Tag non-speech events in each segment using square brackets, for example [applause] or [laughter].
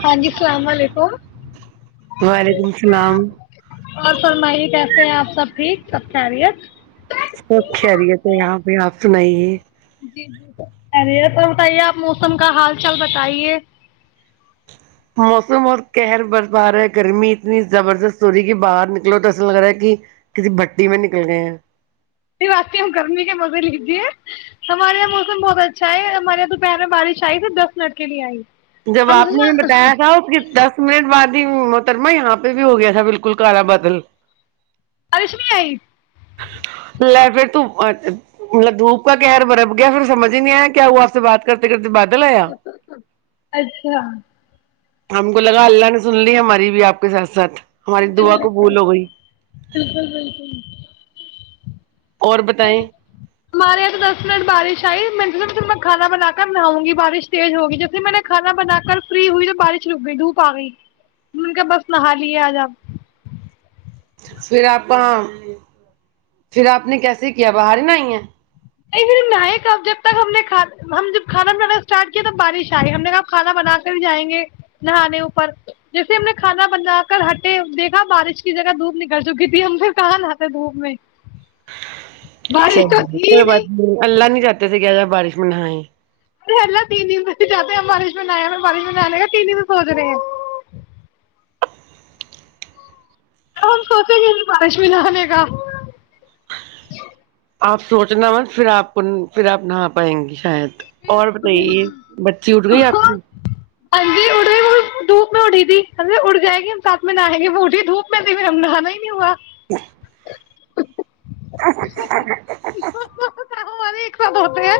ہاں جی اللام و علیکم وعلیکم السلام اور فرمائیے کیسے ہیں آپ سب ٹھیک سب خیریت سب خیریت یہاں پ آپ س نہیں جی جی اے تو بتائیے آپ موسم کا حال چال بتائیے موسم بہت کہہر برف آ رہا ہے گرمی اتنی زبردست ہو رہی ہے کہ باہر نکلو تو ایسا لگ رہا ہے کہ کسی بھٹی میں نکل گئے ہیں یہی بات ہم گرمی کے مزے لیجیے ہمارے یہاں موسم بہت اچھا ہے ہمارے یہاں دوپہر میں بارش آئی تو دس منٹ کے لیے آئی جب آپ سے نے ہم بتایا یہاں تھا اس کے دس منٹ بعد محترمہ یہاں پہ بھی ہو گیا تھا بالکل کالا بادل رشمی آئی ل پھر توطب دھوپ کا کہر برپ گیا پھر سمجھ ہی نہیں آیا کیا وہ آپ سے بات کرتے کرتے بات اچھا ہم کو لگا اللہ نے سن لی ہماری بھی آپ کے ساتھ ساتھ ہماری دعا قبول بالکل ہو گئی بالکل بالکل اور بتائیں ہمارے یہاں تو دس منٹ بارش آئی کانا بنا کر نہاؤں گی بارش تیز ہوگی جیسے میں نے کھانا بنا کر فری ہوئی تو بارش رک گئی دھوپ آ گئی نے کہ بس نہا لی آج آپ پھر آپ پھر آپ نے کیسے کیا باہر ہی ن آئی ہیں نہیںھر نہ کب جب تک ہم نے ہم جب کھانا بنانا اسٹارٹ کیا تب بارش آئے ہم نے کہ کھانا بنا کر ہی جائیں گے نہانے اوپر جیسے ہم نے کھانا بنا کر ہٹے دیکھا بارش کی جگہ دھوپ نکل چکی تھی ہم پھر کہاں نہاتے دھوپ میں بارش تو چلیے ت کوئی بات نہیں اللہ نہیں چاہتے سے کیا ج بارش میں نہائی ارےلا تین د چاہتے مالش منا میں مالش منا لے گا تینن سوچ رہے ہیں ا ہم سوچیں گے نہیں بارش بھی نہ آنے کا آپ سوچنا مس پھر آپ کو پھر آپ نہا پائیں گی شاید اور بتائیے بچی اٹھ گئی آپ کی ہ جی اڑی وہ دھوپ میں اڑی تھی اڑ جائے گی ہم سھ میں نہائیں گے وہ اٹی دھوپ میں پھر ہم نہانا ہی نہیں ہوا ہ [inaudible] [inaudible] ہم ہمارے ایک ساتھ ہوتے ہیں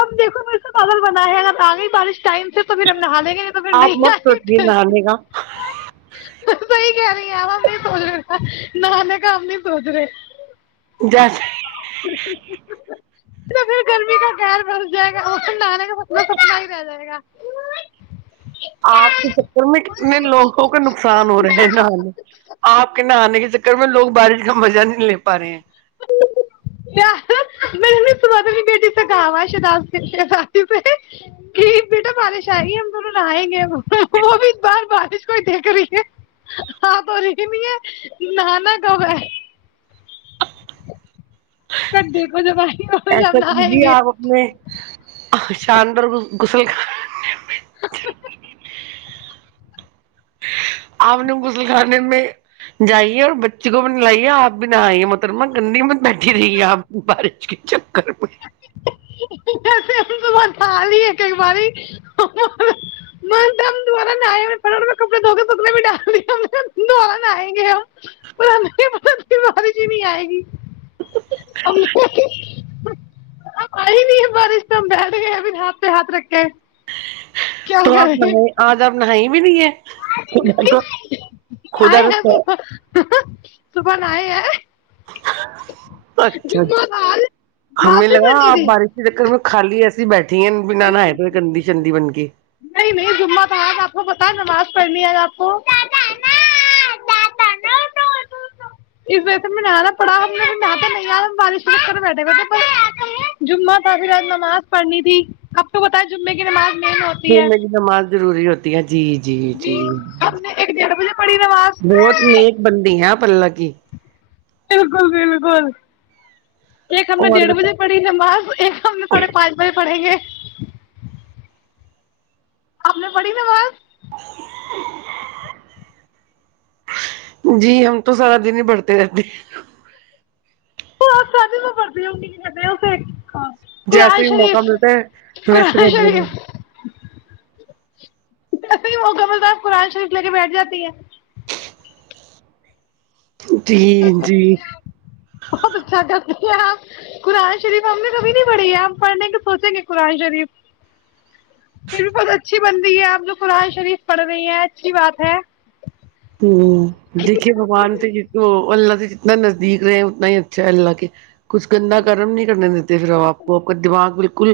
اب دیکھو وسا بگل بنا ہے اگر آگے ہی بارش ٹائم تو پھر ہم نہا لیں گے تو پھر آپ نہیں آ مت گے سوچیے نہانے کا توی کہہ رہی سچ نان کام نہیں سز رہے جس پھر گرمی کا پغیر برس جائے گا اور کھنڈے کا مسا ہی رہ جائے گا آپ کے چکر میں کتنے لوگوں کا نقصان ہو رہا ہے نہانے آپ کے نہانے کے چکر میں لوگ بارش کا مزہ نہیں لے پا رہے ہیں میں س تو بیٹی سکھاوا شات سے کہ بیٹا بالش آئی ہم ت لیں گے وہ بھی بار بار کوئی دیکھ رہی ہے ہاں ب رہ نہیں ہے نانا کب ہے تک دیکھو جب آئیں گے اور جب ایسا لائیں کیجیے گے آپ اپنے شاندار کھ بھی [inaudible] آپ نے غسل خانے میں جائیے اور بچے کو بھی ن لائیے آپ بھی نہ آئیے محترمہ گندی میں بیٹھی رہی ہے آپ بارش کی چ [inaudible] بار نہ کپڑے دھو کے سکھنے بھی ڈال دوبارہ نہئیں گے ہم بارش ہی نہیں آئے گی اب آئی نہیں بارشت ہم بیہلے گئے اب ہاتھ پ ہاتھ رکھ کے کیا تو آپ کریں نہ آج آپ نہائی بھی نہیں ہے خدا کا خدا کا [unintelligible] صبح ن آئے ہے اچھا آج ہمیں معافی لگا بنی آپ تھی بارش کے چکر میں خالی ای [unintelligible] [unintelligible] پھی بنا نہ ہے تو کندھی شی بن کے پرمی آگ آپ کو اس وجہ میں نہا پڑھا نہیں بارشش کر بیٹھے بیے جمہ تھا پھر نماز پڑھنی تھی اب تو بتاائے جمعے کی نماز مین پ ہوتی ہے می کی نماز روری ہوتی ہے جی جی جی ہم نے ایک ڈیڑھ بجے پڑھی نماز بہت نیک بند ہے پلا کی بالکل بالکل ایک ہم نے اور ڈیڑھ بتا بجے پڑیں جمباز ایک ہم نے ساڑھے پانچ بجے پڑھیں گے آپ نے پڑی نواز جی ہم تو سارا دن ہی بڑھتے رہتے ہیں [unintelligible] قرآن جیسے ہی موقع شریف ملتا ہے ویسے قرآن مج شریف ایسے ہی مکمل صاحب قرآن شریف لے کے بیٹھ جاتی ہے بہت اچھا [unintelligible] کرتی قرآن شریف ہم نے کبھی نہیں پڑھی ہے ہم پڑھنے کے سوچیں گے قرآن شریف پھر بھی بہت اچھی بن رہی ہے ہم لوگ قرآن شریف پڑھ رہے ہیں اچھی بات ہے ہ دیکھیے بگوان سے اللہ سے جتنا نزدیک رہے ہیں اتنا ہی اچھا ہے اللہ کے کچھ گندا گرم نہیں کرنے دیتے پھر ہم آپ کو آپ کا دماغ بالکل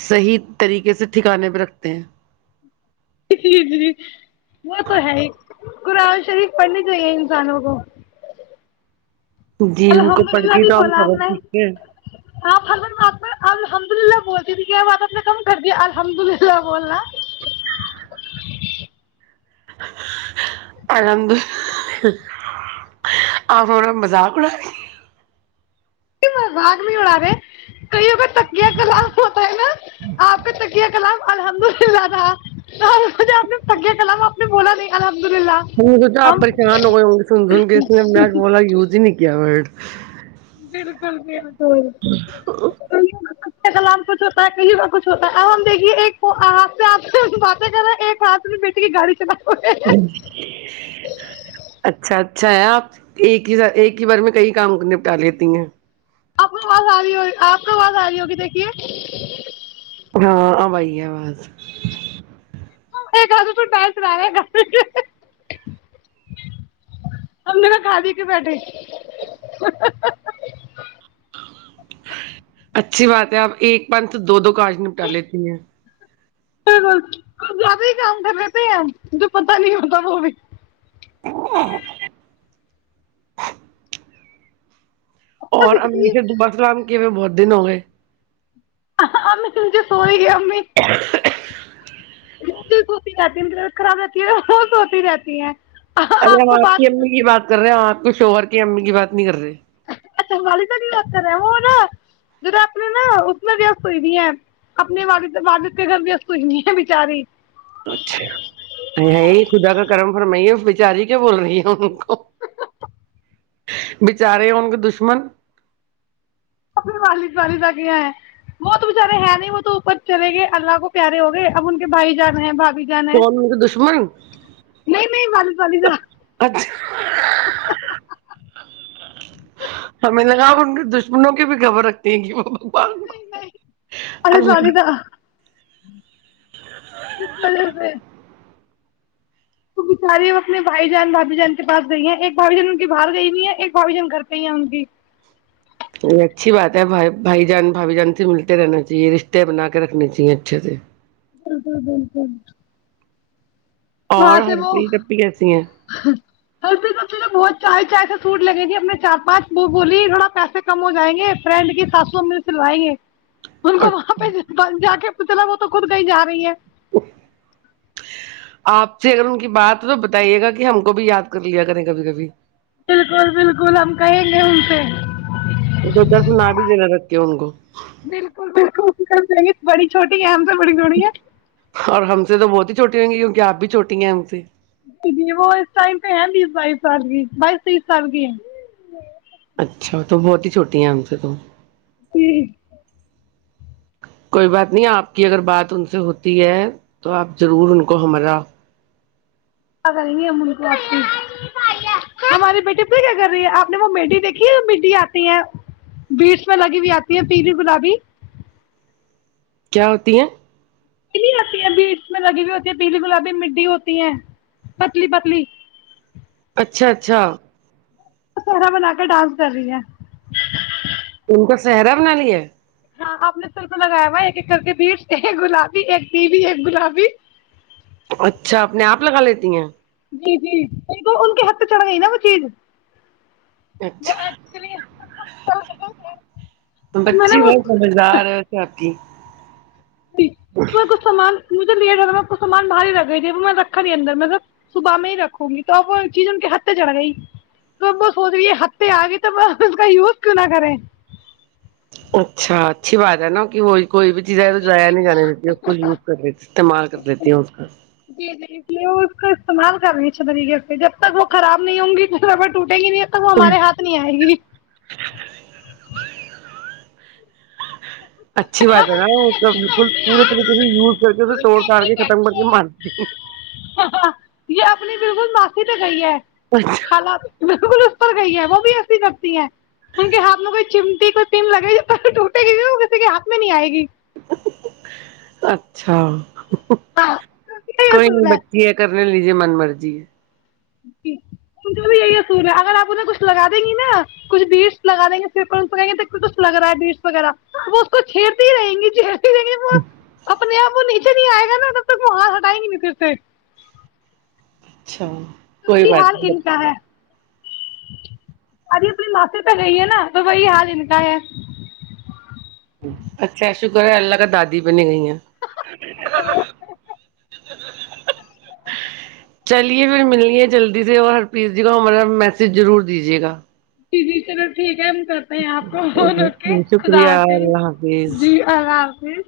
صحیح طریقے سے ٹھکانے پہ رکھتے ہیں ج جی وہ تو ہے قرآن شریف پڑھنی چاہیے انسانوں کو جی ان کو الحمد پڑھ للہ کے ج تو ہم بولا آپ سبق نے سیکھتے ہیں آپ ہمراں پرد اللہحمدلہ بولتی ت کیا بات اپنا کم کر دی الحمد للہ بولنا [unintelligible] [unintelligible] [unintelligible] باگ نہیں اڑا رہے ک تکیہ کلام ہوتا ہے نا آپ کے تکیہ کلام الحمد للہ تھا آپ نے تکیہ کلام آپ نے بولا نہیں الحمد للہ ہ تو ج آپ ہم پریشان ہو گئے ہوے سن سن کےسی نے بولا یوز ہی نہیں کیا اور بالکل پھر [unintelligible] کلام کچھ ہوتا ہے کہیں کا کچھ ہوتا ہے اب ہم دیکھیے ایک بات رہ ایک ہاتھ میں بیٹے کی گاڑی چلا رہے ہیں [unintelligible] اچھا ہے آپ ایک ہی ایک ہی بار میں کئی کام نپٹا لیتی ہیں آپ کو آواز آ رہی ہوگی آپ کو آواز آ رہی ہوگی دیکھیے ہاں آبائی ہے آواز ایک کد پ پیر چلا رہے ہم نےا کھای کے بیھے اچھی بات ہے آپ ایک پنت دو دو کاج نپٹا لیتی ہیں ب ک زیادہ ہی کام کر لیتے ہیں ہم جو پت نہیں ہوتا وہ بھی ہ اور ابا اللام کے بہت دن ہو گئے ہم تمھے سوئی گیا ہ سوتی رہتی ہے خراب رہتی ہے وہ سوتی رہتی ہیں ارے ہم کو آپ کی بات امی کی بات کر رہے ہیں آپ کو شوہر کی امی کی بات نہیں کر رہ اچھا والد نہیں ار ہے وہ نا جا اپنے نا اس میں بھی سوئی نہیں ہے اپنے والد والد کے گھر بھی سوئی نہیں ہے بچاری اچھا ہے خدا کا کرم فرمائیے بچاری کیا بول رہی ہے ان کو بچارے ہیں ان کے دشمن ا والد والد آگ یہ ہے وہ تو بچارے ہیں نہیں وہ تو اوپر چلے گئے اللہ کو پیارے ہو گئے اب ان کے بھائی جان رہے ہیں بھگ کون مجھے دشمنی پ نہا اچھا ہمیں لگاپ ان کے دشمنوں کی بھی گبر رکھتی ہیں کہ وہ ب والد اللہ والدہ ے [unintelligible] تو بچاری وہ اپنے بھائی جان بھابھی جان کے پاس گئی ہیں ایک بھھی جان ان کی باہر گئی نہیں ہے ایک بھھی جان گھر پ ہی ہیں ان کی یہ اچھی بات ہےھائی بھائی جان بھائی جان سے ملتے رہنا چاہیے رشتے بنا کے رکھنے چاہیے اچھے سے بالکل بالکل وہاں اور سے وہ ہرپریت اپی کیسی ہیں سب بہت چائے چائے سے سوٹ لگیں گے اپنے چار پانچ وہ بولی تھوڑا پیسے کم ہو جائیں گے فرینڈ کے سات سو میں سلوائیں گے ان کو وہاں پہ جا کے تو چلا وہ تو خود گئی جا رہی ہے آپ سے اگر ان کی بات ہو تو بتائیے گا کہ ہم کو بھی یاد کر لیا کریں کبھی کبھی بالکل بالکل ہم کہیں گے ان سے تو دو چارف نہ بھی دینا رکھے ہو ان کو بالکل بالکل کر بڑی چھوٹی ہے سے بڑی تھوڑی ہے اور ہم سے تو بہت ہی چھوٹی ہووں گی گ آب بھی چوٹی ہیں ا ان سے جی جی وہ اس ٹائم پہ ہے تیس بائیس سال کی بائیس تیس سال کی اچھا تو بہت ہی چھوٹی ہیں ان سے تو ہ [inaudible] کوئی بات نہیں آپ کی اگر بات ان سے ہوتی ہے تو آپ ضرور ان کو ہمارا ا کو آ ہماری بیٹی اھر کیا کر رہی ہے آپ نے وہ مٹیھی دیکھی ہے مٹی آتی ہے بیٹس میں لگی ہوئی آتی ہے پیلی گلابی کیا ہوتی ہیں پ آتی ہے بی اس میں لگی ہوئی ہوتی ہے پیلی گلابی مٹیھی ہوتی ہیں پتلی پتلی اچھا اچھا پہرا بنا کے ڈانس کر رہی ہیں ان کا سہرا بنال ہے ہاں آپ نے سر کو لگایا ہوا ایک ایک کر کے بیٹ ایک گلابی ایک بیو ایک گلابی اچھا اپنے آپ لگا لیتی ہیں جی جی تو ان کے ہاتھ پ چڑھ گئی نا وہ چیز اچھا کل [unintelligible] بچی بہت سمجھدار ہے اس تھے آپ کی ج میں کچھ سامان مجھے لیٹ ہوا کو سامان باہاری رکھ گئی تھی رکھا نہیں اندر ملب صبح میں ہی رکھوں گی تو اب وہ چیز ان کے ہتے چڑھ گئی تو وہ سوچ رہی ہتے آ گئی تو اس کا یوز کی نہ کریں اچھا اچھی بات ہے نا کہ وہ کوئی بھی چیز ہے تو جایا نہیں جانے دیتی اس کو یوز کر استعمال کر دیتی ہے اس کا اس کو استعمال کر رہے اچھے طریقے سے جب تک وہ خراب نہیں ہوں گی دورے ٹوٹ گی نہیں تو وہ ہمارے ہاتھ نہیں آئے گی اچھی بات ہے نا وہ س بالکل پورے طریقے سے یوز کر کےے توڑ جڑ کے ختم کر کے مارتی یہ اپنی بالکل معافی تو گئی ہے خالا بکل گئی ہے وہ بھی ایسی کرتی ہے ان کے ہاتھ میں کوئی چمٹی کوئی پم لگےی پے ٹوٹے گی وہ کسی کے ہاتھ میں نہیں آئے گی اچھا ہاں یہی کوئی اصول نہیں بچی ہے کر نے لیجے من مرضی ہے بھی یہی اصول ہے اگر آپ انہیں کچھ لگا دیں گی نا کچھ بیٹس لگا دیں گے لگائیں گے کچھ لگ رہا ہے بیٹس وغیرہ وہ اس کو چھیڑتی ہی رہیں گی وہ اپنے آپ وہ ن پ نہیں آئے گا نا مار ہٹائی گ سے اچھا تو کوئی میری حال بات ان کا نہیں ہے سج اپنی ماسیی تو گئی ہے نا تو بی حال ان کا ہے اچھا شکر ہے اللہ کا دادی بنی گئی ہیں [unintelligible] ج چلیے پھر ملے جلدی سے اور ہر پس جی کا ہمارا میسج ضرور دیجیے گا جی چلو ٹھیک ہے کرتے ہیں آپ کو بون ر کے خدا شکریہ آتے ہیں اللہ حافظ جی اللہ حافظ